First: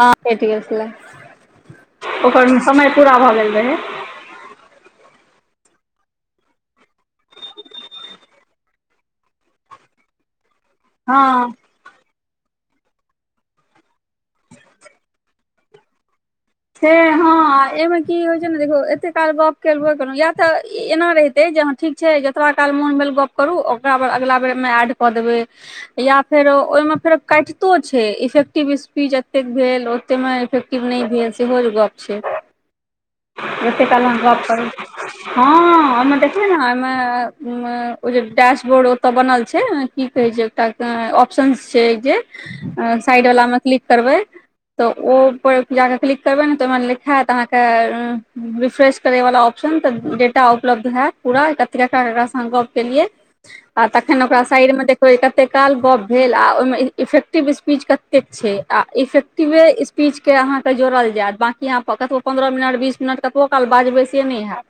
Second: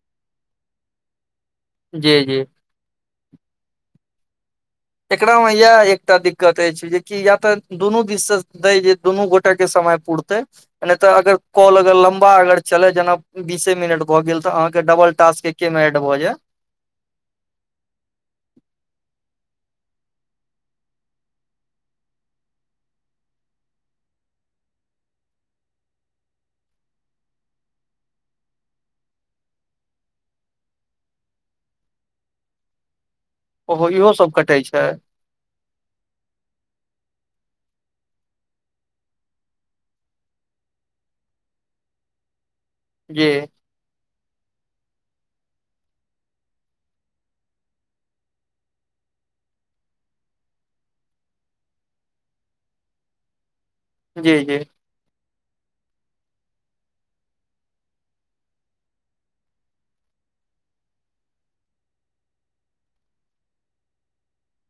हाँ भेट गेल छलै जी जी ओकर समय पूरा भऽ गेल रहै एकरा मे इएह एकटा दिक्कत अछि जेकि या तऽ दुनू दिस से दय जे दुनू गोटे के समय पूड़तै तऽ अगर हँ कोल अगर लमब बा अगर चले जेना बीसे मिनट भऽ गेल तऽ अहाँ के डबल टास्क एके मे एड भऽ जाय ह हँ एहिमे की होइ छै ने देखियौ एते काल गप करबे केलौं या तऽ एना रहिते जे ठीक छैय जतबा काल मन भेल गप्प करू ओकरा बाद अगिला बेरमे ऐड कऽ देबै या फेर ओहि मे फेरो काटितो छै इफ़ेक्टिव स्पीच एतेक भेल ओते में इफेक्टिव नहि भेल सेहो जे गप छै जतेक ओहो काल इहो अहाँ सब गप कटै करू छै हँ ओमे देखबै ने ओमे ओ जे डैशबोर्ड ओतय बनल छैय की कहै छैय एकटा ऑप्शंस छैय जे साइड जी वला मे क्लिक करबे त उ वला क्लिक करबे ने तऽ ओहिमे लिखत अहाँके रिफ्रेश करे वला ऑप्शन तऽ डेटा उपलब्ध हाएत पूरा एकत्र गप्प केलिये आ तखन जी ओकरा जी साइड में देख कते काल गप भेल आ ओहिमे इफेक्टिव स्पीच कतेक छैय आ इफेक्टिवे स्पी स्पीचके अहाँके जोड़ल जायत बकी अहाँ कतब पन्द्रह मिनट बीस मिनट कतबो काल बाजबै से नहि हैयत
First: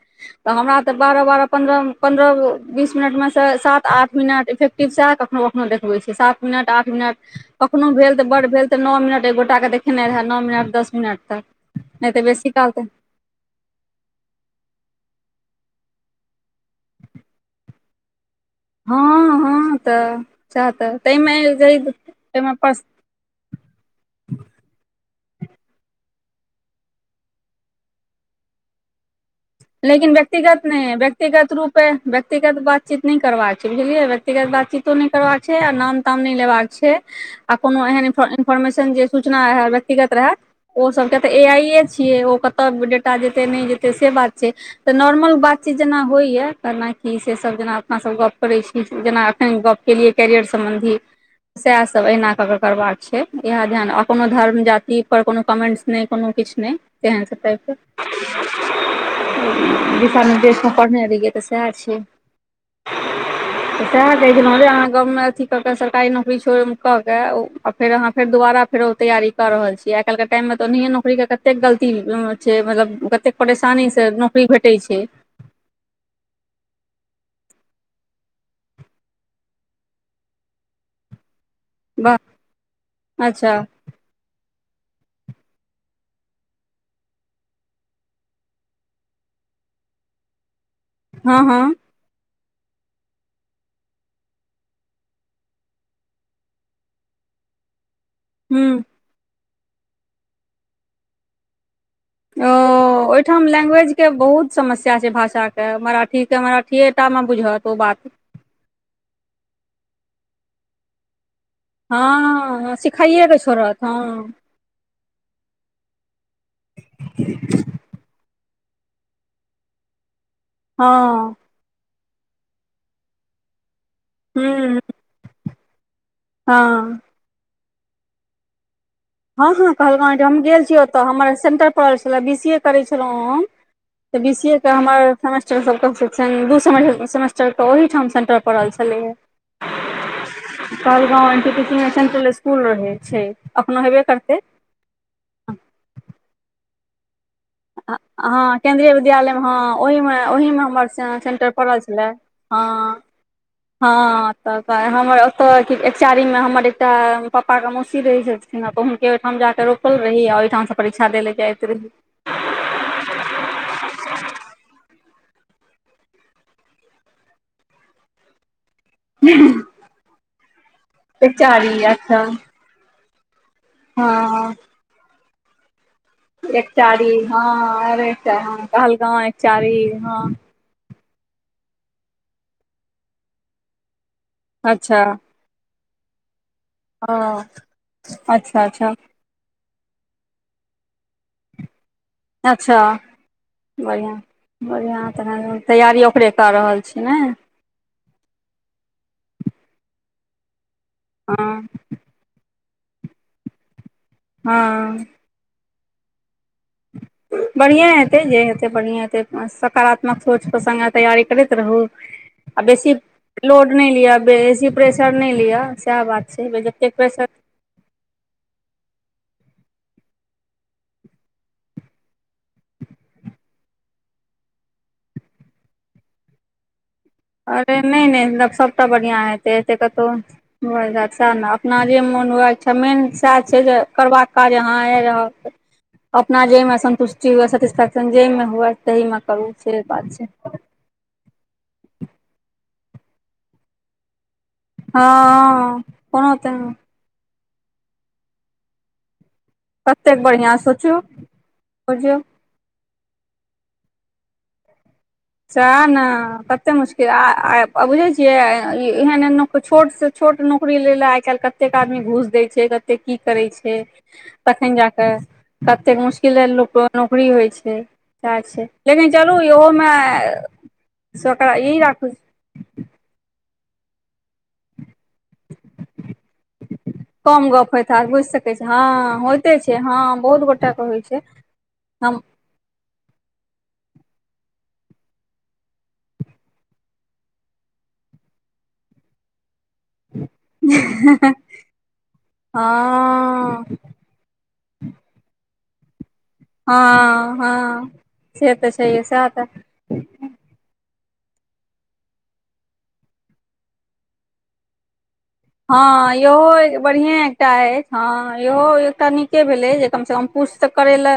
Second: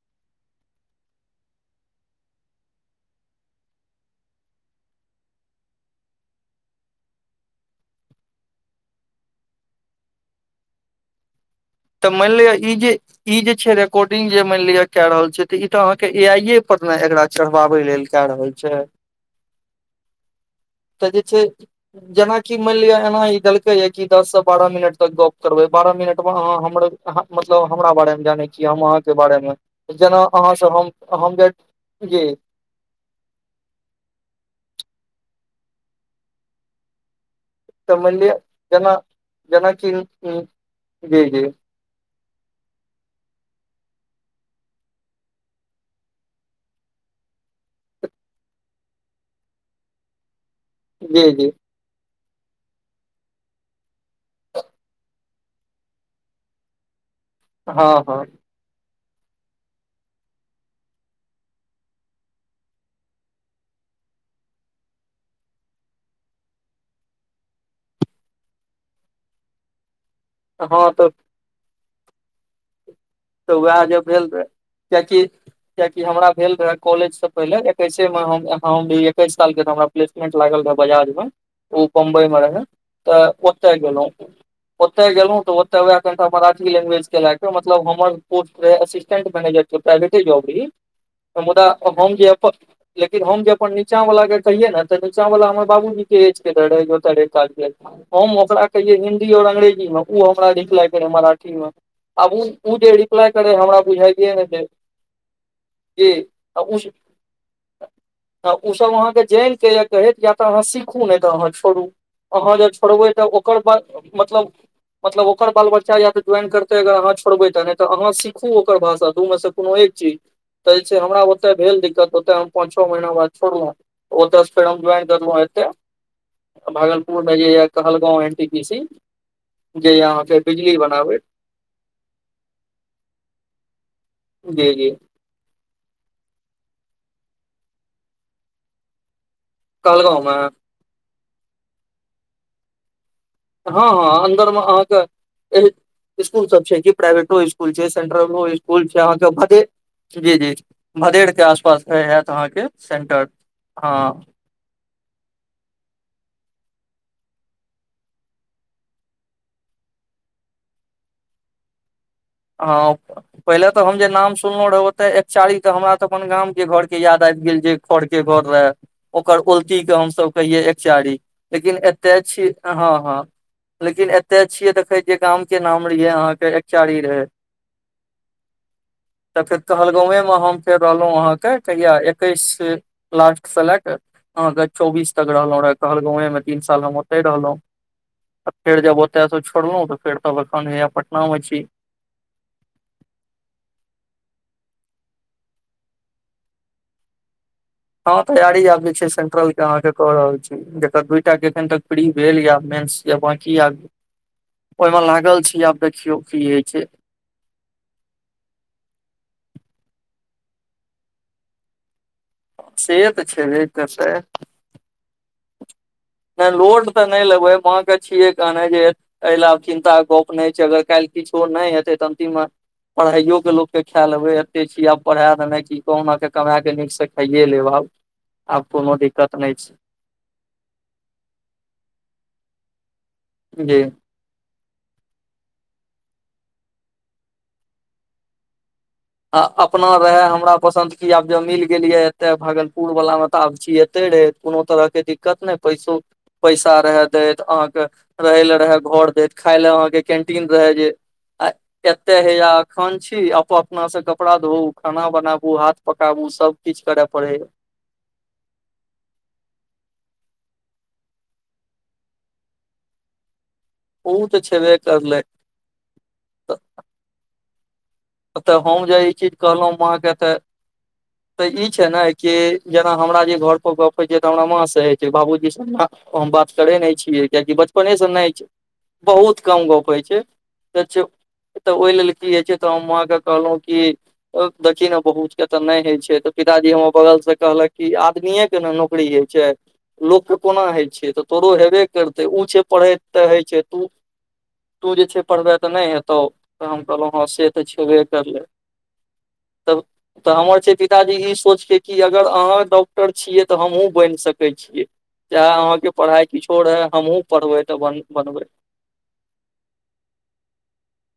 तऽ हमरा तऽ बारह बारह पन्द्रह पन्द्रह बीस मिनटमे सात आठ मिनट इेक टिप्सए कऽ कखहु कखहु देखब छियै सात मिनट आठ मिनट कखनो भेल तऽ बड़ भेल तऽ नौ मिनट एक गोटा के देखेने रहे नौ मिनट दस मिनट तक तऽ नहि मानि बेसी लिअ काल ई तऽ जे इ जे छै रेकॉर्डिंग जे मान लेे के रहल छै ते इ ते अहाँ के ए आई ए पर ने एकरा चढ़वावे ले क रहल छै छैया हँ हँ तऽ सएह तऽ त जे ताहिमे छै जेना की मैन एहिमे लिए एना ई देलकै दस से बारह मिनट तक ग करबै बारह मिनट मे अहा हम हम मतलब हमरा बारे मे जानै छीय हम अहाँके बारे मे लेकिन जेना अहाँ व्यक्तिगत से नहि हम है हम जे व्यक्तिगत रूपे जी व्यक्तिगत बात चीत नहि करबाक छै बुझलियै व्यक्तिगत बातचीतो नहि करबाक छै आ नाम ताम नहि लेबाक छै आ कोनो तऽ एहन मानि लिअ जेना इन्फॉर्मेशन जे सूचना रहै जेनाकि व्यक्तिगत रहै ओ सबके जी तऽ ए जी आइए छियै ओ कतय डेटा जेतै नहि जेतै से बात छै तऽ नॉर्मल बात चीत जेना होइए केनााकि से सब जेना अपनासभ गप करै छी जेना एखन गप केलिए कैरियर सम्बन्धी जी जी सेह सब अहिना कऽ कऽ करबाक छै इएह ध्यान आ कोनो धर्म जाति पर कोनो कमेन्ट्स नहि कोनो किछ नहि केहन छै हँ हँ तइपके दिशा निर्देशमे पढ़ने रहिये आ तऽ सएहर छीयै [inaudible] तैह कह छलहुँ जे अहाँ गाँवमे अथी कऽ के सरकारी नौकरी छोड़ कऽ के ओ फेर अहां दुबारा फेर ओ तैयारी कऽ रहल छीयै आइ काल्हके टाइममे तऽ ओनाहिये नौकरीके कतेक गलती छै मतलब कतेक तऽ उएह जे परेशानीसँ भेल नौकरी भेटै छै कियाकि कआकि हमरा भेल रहे कॉलेज से पहिले एकैसे मे हम भी एकैस साल के तऽ हमरा पलेस मेंन्ट लागरहे बाजाज मे ओ वाह बम्बई मे रहै तऽ अच्छा ओतय गेलहु ओते गेलहुँ तऽ ओते वए कनिटा मराठी लैंग्वेज के लए के मतलब हम सटेंटनेजर प्राइवेटे जॉब हँ मुदा हँ हम जे अपन लेकिन हम जे अपन नीचा वाला के कहिये ने तऽ नीचा वाला हमर बाबूजी के एज केते क हम ओकरा हूँ कहियै हिन्दी आऔर अंग्रेजी मे ओ हमरा लिखलागक रहय मराठी मे आब ओ ओ जे ओहिठाम करे हमरा लैंग्वेज के बुझाइये बहुत ने समस्या छैय भाषा के जे मराठी के मराठीएटा मे बुझत ओ बात आ ओसभ अहाँकेँ जानिके य कहैत या तऽ अहाँ सीखू नहि तऽ अहाँ छी छोड़ू अहाँ जे हँ छोड़बै तऽ सिखाइएके ओकर बाद छोड़त हँ मतलब मतलब ओकर बाल बच्चा या त ज्वान करे अगर आहाँ छोड़बै तऽ तऽ अहाँ सीखू ओकर भाषा दू मे से कोनो एक चीज तऽ जे हँ छैय हमरा ओ ओतअ भेल दिक्कत होतऽ पच छ महिना बाद छोड़ ओतअ फेर हूँ जइन करलौ है एते हँ भागलपुर मे जे या Kahalgaon N T P C हँ हँ जे कहल यए गाम अहाँके हम गेल छी बिजली तऽ बनाबैत हमर सेंटर परल छले बी सी ए करै छलहुँं हम तऽ बी सी ए के जी जी हमर सेमेस्टर सबके दू सेमेस्टरके ओहिठाम सेन्टर पड़ल छलैय कहलगाँव मे Kahalgaon n t P C मे सेंट्रल इसकुल रहै छै अखनो हाँ हेबे हाँ करतै अंन्दर में अहाँ के ए स्कूल सब छै की प्राइवेटो स्कूल इल सेंट्र हँ केंन्द्रीय विद्यालय मे स्कुलहे हँ ओहिमे जी जी ओहिमे हमर भदेड़ के सेंटर पड़ल आसपास मे छले हैत त हँ अहाँके सेंटर हँ तऽ हमर ओतऽ एकजारी मे हमर एकटा प्पाके मौसी रहै छथि सिप हुनके ओहिठाम जाकऽ रोपल रही आ ओहिठामसँ परीक्षा देल ल जाइत रही हँ पहिले तऽ हम जे नाम सुनलहुँ रह ओते एक चारी त हमरा तऽ अपन गांम के घर के याद आबि गेल जे कड़के घर रहै ओकर उलतीके हमसभ कहियै एक चारी लेकिन एकचारी एतय अच्छा छी हँ हँ लेकिन एते हँ छिये देखे जे गाम के नाम रहिये अहाँ के एकचारी एकटारी रहे हँ अरे कहलगाँव एक तऽ फेर चारी कहलगाँवे मे हँ हम तै रहलहु आहां के कहिया एक्केस सऽ लास्ट लेकआगा अच्छा चौबीस तक कहलगाँव मे तीन साल हम ओ ओते रहलो अच्छा फेर अच्छा जब एत त छोड़लहु त फेर तखन हा पटना मे छी अच्छा बढ़िआँ बढ़िआँ तऽन तैयारी ओकरे कऽ रहल छीयै ने हँ तैयारी आब जे छै सेंट्रल के अहाँ के क रहल छी जेकर दूटा के हँ एखन तक फ्री भेल या मेन बकी आब हँ ओहिमे लागल छी आब देखियौ की होय छै बढ़िएँ हेतै जे हेतै बढ़िएँ हेतै सकारात्मक सोचके संगे तैयारी करैत रहू [unintelligible] आ बेसी से तऽ छेबे लोड नहि करतै लिअ बेसी प्रेशर नहि लिअ सएह बात छै नहि लोड जतेक त नहि प्रेशर लगबै छियै कहने जे एहि लए चिन्ता गप नहि छै अगर काल्हि किछो नहि हेतै तऽ अन्तिम पढ़ाइयो के लोक के ख्याल अबे एते छी आब पढ़ा देना कि कहुना के कमा के नीक से खाइये लेब अरे आब नहि नहि आब सभटा कोनो बढ़िआँ दिक्कत नहि हेतै एत छै कतहु हो जात सएह ने अपना जे मोन हुए इच्छा मेन सएह छै जे जी करबाक यहाँ रह अपना जाहिमे सन्तुष्टि हुए सेटिस्फेक्शन जाहिमे हुए तहीमे करू से अपना बात रहे छै हमरा पसन्द क आब जब मिल गेलिये एते भागलपुर वाला मे तऽ आब छीिय एते रहे कोनो तरह के हँ दिक्कत नहि पैसो कोनो तऽ पैसा रहे दैत अहाँके रहै ले रहे घर देैत खाय ले अहाँके कतेक कैंटीन बढ़िआँ रहे जे सोचू आ बुझियौ एते हे या खन छी अप अपना से कपड़ा धो खाना बनाब सह ने कतेक मुश्किल आ या आ आ बुझै छियै एहन एहन न छोटसँ छोट नौकरी लै लए आइ काल्हि कतेक आदमी घुस दै छै कत तऽ की करै छै ओ तऽ छेबे तखन जा कऽ करलै कतेक मुश्किल लोकके नौकरी होइ छै चै तऽ छै हम जे लेकिन ई चीज चलू कहलहुँ ओहोमे माँ के तऽ सक तऽ ई य छै ने राखू कि जेना हमरा जे घर पर गप होय छै त हमरा माँ से हय छै बाबूजी से हम हम बात करे ने छी कम कियकि गप होइत बचपनेसँ हैत बुझि नहि छै सकै छी हँ बहुत होइते कम गप हँ होइ छै बहुत गोटाके होइ त छै तऽ ओहि लेल हम की होइ छै तऽ हम माँ के कहलहुँ कि देखी ने बहुतके तऽ नहि होइ छै तऽ पिताजी हमर बगल से कहलक कि आदमीे केना नौकरी होइ छै लोकके कोना होइ छै तऽ तोरो हेबे करतै ओ छै पढ़ै तऽ होइ छै हँ तु तू जे छै पढ़बे तऽ नहि हेतौ तऽ हम कहलहुँ हँ से तऽ छेबे करलै से तऽ छैहे सएह तऽ तब तऽ हमर छै पिताजी ई सोच के कि अगर अहाँ डॉक्टर छियै तऽ हमहुँ बनि सकैत छी ज हँ इहो बढ़िए हमहूँ एकटा पढ़बै तऽ अछि बन हँ बनबै इहो एकटा नीक भेल जे कम से कम पुछ तऽ करै ल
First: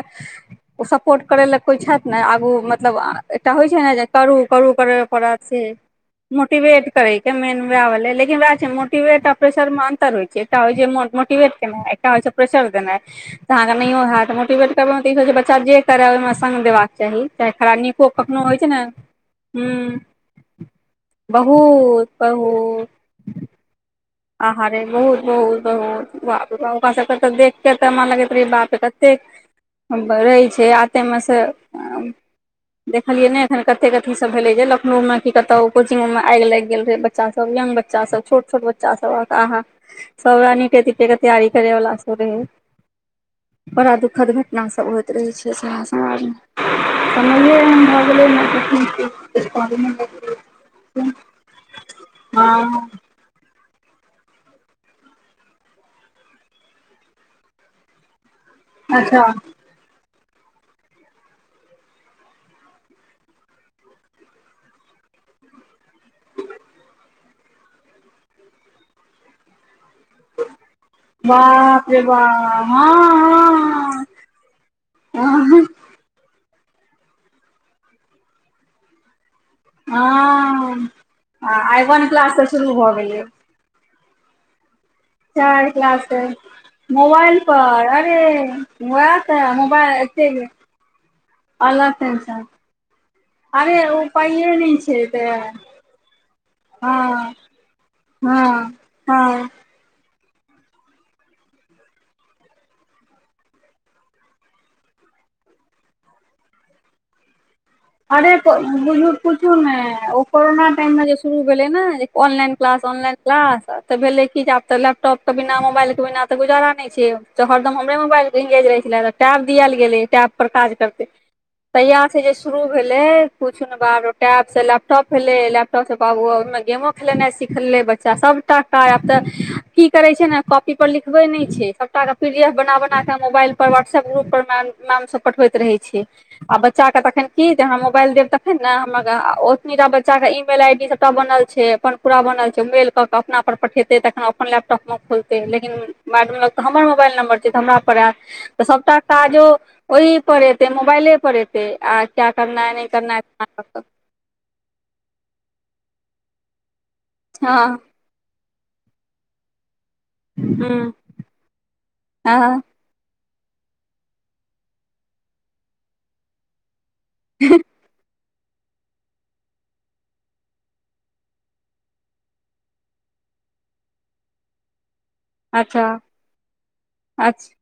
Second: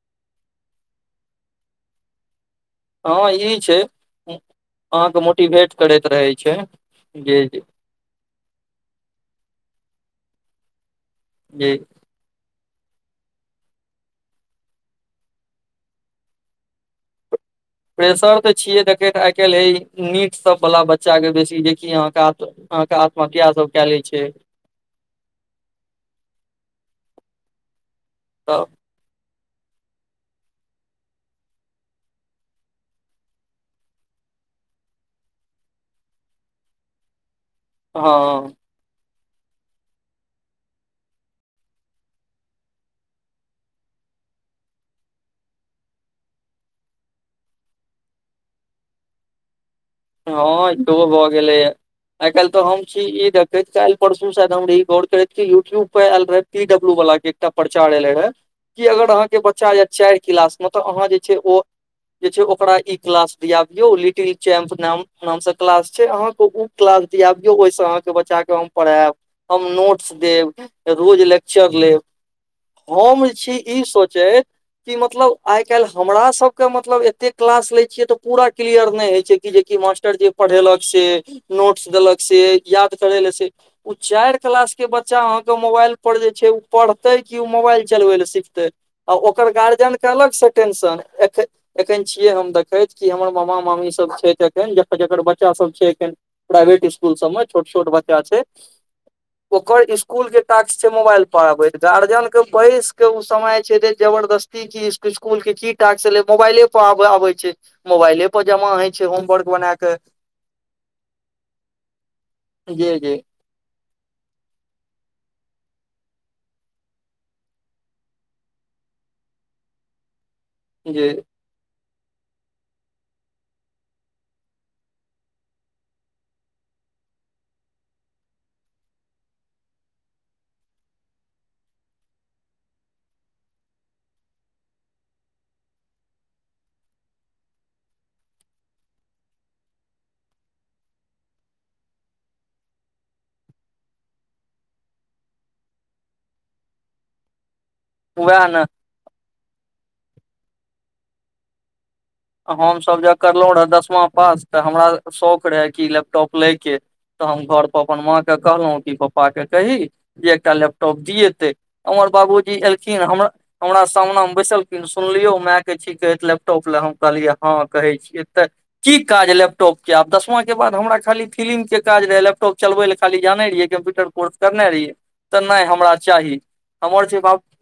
ओ सपोर्ट करै लए कोइ छथि ने आगू मतलब हँ एकटा ई होइ छै ने जे करूँ करूँ करय अहाँके पड़त छै मोटिवेट करैत रहै छै मोटिवेट करैके जे मेन वएह भेलै लेकिन वएह छै तियो एकटा प्रेसर मे अन्तर होइ छै एकटा जे मोटिवेट जे केनाइ एकटा होइछ प्रेसर देना तऽ अहाँकेँ नहियो होयतऽ मोटिवेट करब तऽ ई कह छै बच्चा जे करय ओहिमे संग देबाक चाही चाहे खराब नीको प्रेशर कखनो तऽ होइ छै छियै ने देखैत आइ हूँ काल्हि नीटसभ वला बच्चाके बेसी जेकि बहुत अहाँ के आत्महत्या सब कए ले छै आहारे बहुत बहुत बहुत‌ बाप रे बाप ओकरा सबके देख के त मन लगै बे तऽ बाप कतेक रहै छै आते मे से देखलियै ने एखन कते कथी सब भेले जे लखनोउ मे कत कोचिंगो मे आगि लागि गेल रहे बच्चा सब यंग बच बच्चा सब छोट हँ छोट बच्चा सब अहाँ सब रहय नीट के तैयारी करे वला सब रहे बड़ा दुखद घटना सब होइत रहै छै शहर समाजमे समयै एहन भए गेलै नै [unintelligible] हँ भऽ गेलैया आइ काल्हि तऽ हम हँ छी ई देख कैत कालहि परसू सादम रही गौर करैत के यूट्यूब परे आयल रहे पी डब्ल्यू वाला के एकटा प्रचार एले रहे कि अगर अच्छा अहाँके बच्चा यै चास अहाँ जे जे ओकरा ई क्लास दिया दियौ लिटिल चैम्प नाम नाम से क्लास छै अहाँके ओ क्लास दियाबियौ ओहिस अहाँके बच्चा के हम पढ़ैब हम नोट्स देब रोज लेक्चर बाप लेब रे बा हँ हम छी ई सोच चै कि मतलब हँ हँ आइ काल्हि हमरा सभके मतलब एते क्लास लै छियै तऽ पूरा क्लियर नहि होइ छै कि मास्टरजी पढ़ेलक हँ से आइ नोट्स वन देलक क्लास से शुरू भऽ याद करे गेलै ले से उ चारि क्लास के बच्चा अहाँ के चारि मोबाइल क्लास पर से जे छै उ पढ़ते मोबाइल क उ मोबाइल पर अरे चलबे ले सिखते आ वएह ओकर तऽ मोबाइल गार्जियनके एते अलगसँ टेंशन ए अलग एखन छियै टेंशन हम देखैत हमर मामा अरे मामी ओ सब छै पाइये एखन नहि छै जकर तऽ बच्चा सब छै एखन प्राइवेट स्कूल हँ सब मे छोट छोट बच्चा छै हँ हँ ओकर स्कूल के टास्क छै मोबाइल पढ़बे गार्जियन के बैस के ओ समय छै जबरदस्ती इसकुल के ठीक ठाक सेे मोबाइले पर आबे छै मोबाइले पर जमा हय धुर पुछु ने ओ कोरोना टाइम में जे शुरू भेले ने ऑनलाइन क्लास जे ऑनलाइन जे क्लास तऽ भेले कि आब तऽ लैपटॉप के बिना मोबाइल के बिना तऽ गुजारा नहि छै त हरदमरे मोबाइल इंगेज रहे छलै टैब दियैल गेलै टैब पर काज करतै जे तहिया छै जे शुरू भेलै कुछु ने बाप रे टैब से लैपटॉप भेले लैपटॉप से बाबू ओमे गेमो सिख लेनाइ सिखै बच्चा सबटा कऽ आब तऽ की करे छै ने कॉपी पर लिखबे नहि छै सब के प डी एफ बना बना के मोबाइल पर व्हाट्सप ग्रुप पर मैम सब पठबैत रहे छै आ बच्चाके तखन की जे हम मोबाइल देब तखन ने हमरा ओतनीटा बच्चाके ई मेल आई डी सबटा बनल छै अपन पूरा बनल छै मेल कऽ के अपना पर पठेतै तखन अपन लैपटॉप मे खोलतै लेकिन मैडम लंग तऽ हमर मोबाइल नम्बर तऽ हमरा पर वएह ने एतऽ सभटा काजो ओहि पर एतै मोबाइले पर एतै आ क्या करना है नहि हमसभ करना जहन है करलहुं रहे दसमा पास तऽ हमरा शौक रहे कि लैपटॉप लय के तऽ हम घर हँ पर अपन माँ तॅं कहलों की पापा कही जे एकटा हूँ लेपटॉप दियेते हमर बाबू जी हँ एल हमरा सामना मे बैसलखिन सुनलियो माय के छी लैपटॉप ले हम कहलियै हँ कहै छियै तऽ की काज लैपटॉपके आब दसमाकके बाद हमरा खाली फिलि्मके काज रहै लैपटॉप चलबै लए खाली जानै रहियै कम्प्यूटर फोर्स‌ करने रहियै तऽ नहि अच्छा हमरा चाही हमर जबाब अच्छा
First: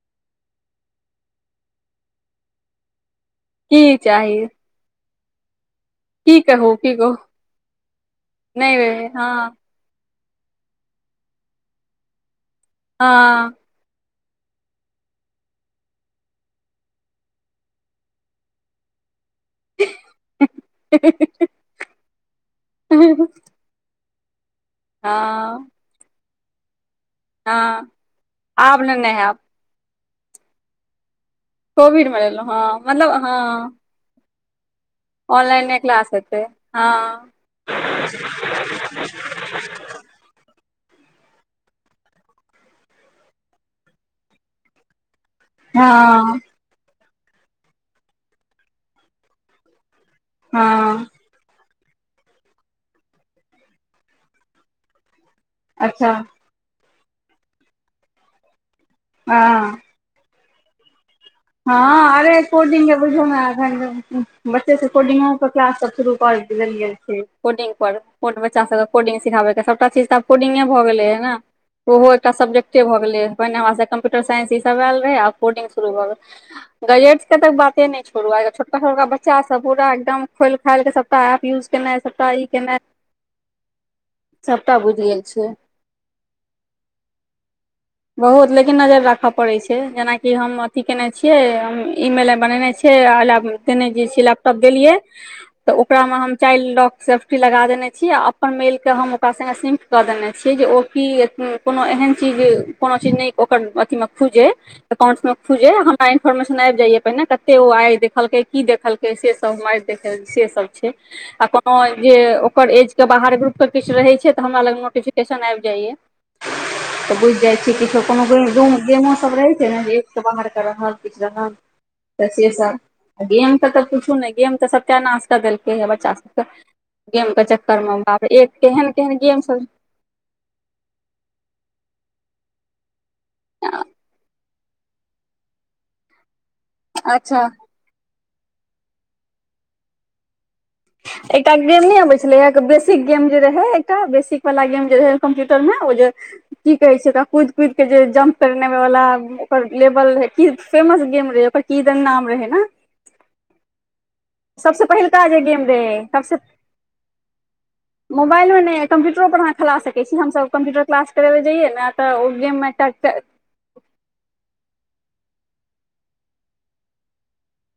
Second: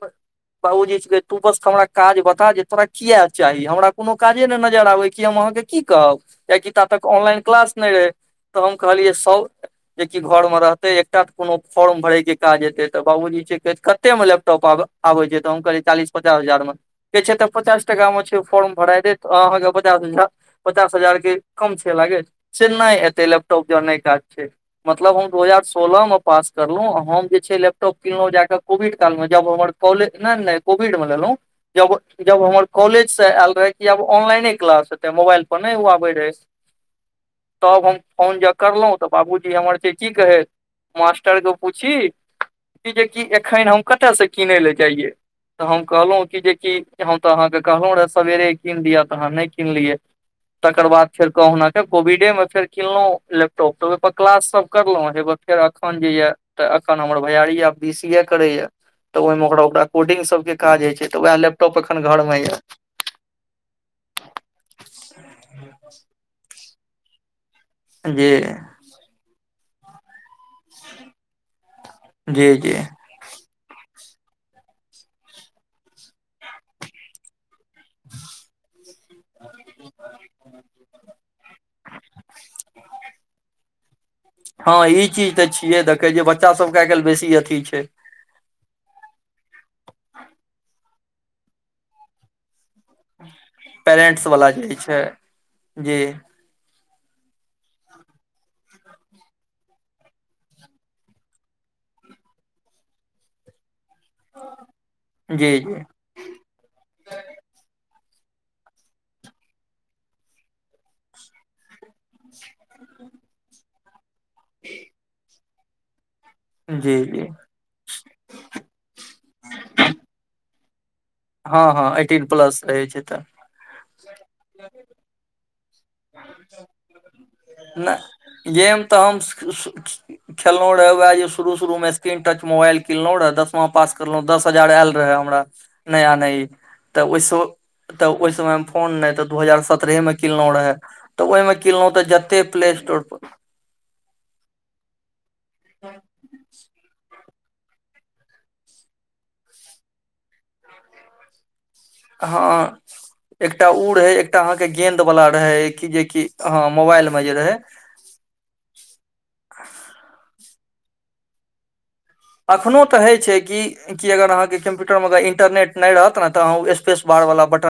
बाबूजी कहै तू बस हमरा काज बता जे तोरा किया चाही हमरा की कोनो चाही काजे नहि नजर आबै कि हम अहाँ के की कहब की कियकि कहू ता की तक कहू ऑनलाइन क्लास नहि रहै तऽ हम नहि रे कहलियै स हँ जेकि घर में रहते एकटा तऽ कोनो फॉर्म भरे के काज हेते तऽ बाबूजी हँ कहैत छैथ कत मे लैपटॉप आब आबै छै तऽ हम कहलियै चालीस पचास हजार मे कहै छै तऽ पचास टका मे छै ओ फोर्म भरै देब अहाँके पचास हजार पचास हजार के कम छै लागे से नहि एतै हँ लैपटॉप जे नहि काज छै मतलब हम दू हजार सोलह मे पास करलहुँ हम जे छै हँ लैपटॉप किनलहुँ जाकऽ आब कोविड ने नहि काल मे हैब जब हमर कॉलेज नहि नहि कोविड मे लेलहु जब कोविड मे जब लेलहुँ हमर हँ कॉलेज मतलब हँ से आयल रहय कि आब अनलाइने क्लास हेतै मोबाइल पर नै ऑनलाइने उ क्लास आबैत रहत हेतै हँ तब हम फोन ज करलौ तऽ बाबूजी हमर छै की कहै मास्टरके पूछहि जेकि एखन हम कतयसँ किनै लए जाइयै तऽ हम कहलहुँ कि हँ जेकि हम तऽ अहाँके कहलहुँ रहए सवेरे कीन लिअ तऽ अहाँ नहि कीनलियै तकर हँ बाद फेर कहुना फेर कोविडे मे फेर किनलहुँ लैपटॉप तऽ ओहिपर क्लास सब करलहुँ हे फेर अखन जे अच्छा यए तऽ अखन हमर भैयारी आब बी सी ए करे या तऽ ओहिमे ओकरा हँ ओकरा कोर्डिंग सब के काज होय छै तऽ उएहे लैप हँ अरे कोडि के बुझयो न एखन बच्चे सब कोडिंगो पर क्लास सब शुरू कर देल गेल छै कोडिंग पर कोन जी बच्चा सबके कोडिंग सिखाबेके सबटा चीज तऽ आब कोडिंगे भऽ गेल ह ने ओहो एकटा जी जी सब्जेक्टे भऽ गेलै ह पहिने हमरा सब कं्प्यूटर साइंस ई सब आयल रहे आ कोडिंग शू भए गेल ग्रुए के बाद नहि छोड़ छोटका छोटका बच्चा सब पूरा एकदम खोइल खाइल क सबटा एप यूज केना सबटा ई केनाइ सबटा हँ बुझि ई गेल चीज छै तऽ छिय देखे छी बच्चा सबके आइाल्हि बेसी अथी छै बहुत लेकिन नजरि राखय पड़ैत छै जेनाकि हम अथी केने छियै हम ई मेल आ बनेने छीियै छै केने जे छियै पेरेंट्स वाला लैपटॉप जे देलिये छै त जी ओकरा मे हम चाइल्ड लॉक सेफ्टी लगा देने छीयै आ अपन मेलके हम ओकरा सङ्गे सिंक कऽ देने छियै जे ओ की कोनो एहन चीज कोनो चीज नइ अथी मे खूजे ओकर एकाउन्ट मे जी खूजे जी हम सबटा इन्फॉर्मेशन आबि जाइय पहिने कते ओ आइ देखलकै की देखलकै से सब हम आ देख से सब छै आ कोन ह जे ओकर एज के बाहर ग्रुप के किछु रहै छै तऽ हमरा लग नोटिफिकेशन आबि जाइया जी तऽ जी बुझि जाइ छीय किछो कोनो गेमो सब रहे छै ने एक से बाहर के रहल हँ हँ एटीन त से प्लस सब रहै छै तऽ गेम के तऽ पूछू ने गेम तऽ सबटा नास देलकै ह बच्चा सबके गेम के चक्कर मे बाप एक नहि केहन केहन गेम सब खेललो रहे वएह जे शुरू शुरू मे स्क्रीन टच मोबाइल कीनलों रहे दसमा पास करलों दस हजार आयल रहय हमरा नया नय तऽ ओहिसँ अच्छा तऽ ओहि समय मे फोन न ते दू हजार सत्ररे में किनलो रहे तऽ एकटा ओहिमे किनलहुं तऽ जते प्ले स्टोर पर रहे त बेसीक वला गेम जे रहै कम्प्यूटर मे की कहै छै कुद कुद के जे जं्प करने वालला ओकर लेवल रहे क फेमस गेम रहे ओकर की दन नाम रहै ने हँ एकटा उ रहै एक एकटा अहाँके सबसँ गेंन्द पहिलका वालला जे रहै गेम कि जेकि सबसँ ह मोबाइल मे जे रहै मोबाइलमे नहि कम्प्यूटरो पर अह खेला सकैत छी हमसभ कम्प्यूटर क्लास करेबै जइय ने तऽ ओ गेममे एखनोहु तऽ एकटा होइ छै कि क अगर अहाँके कम्प्यूटर मे अग इन्टरनेट नहि रहत ने तऽ अह ओ स्पेस बार वला बटन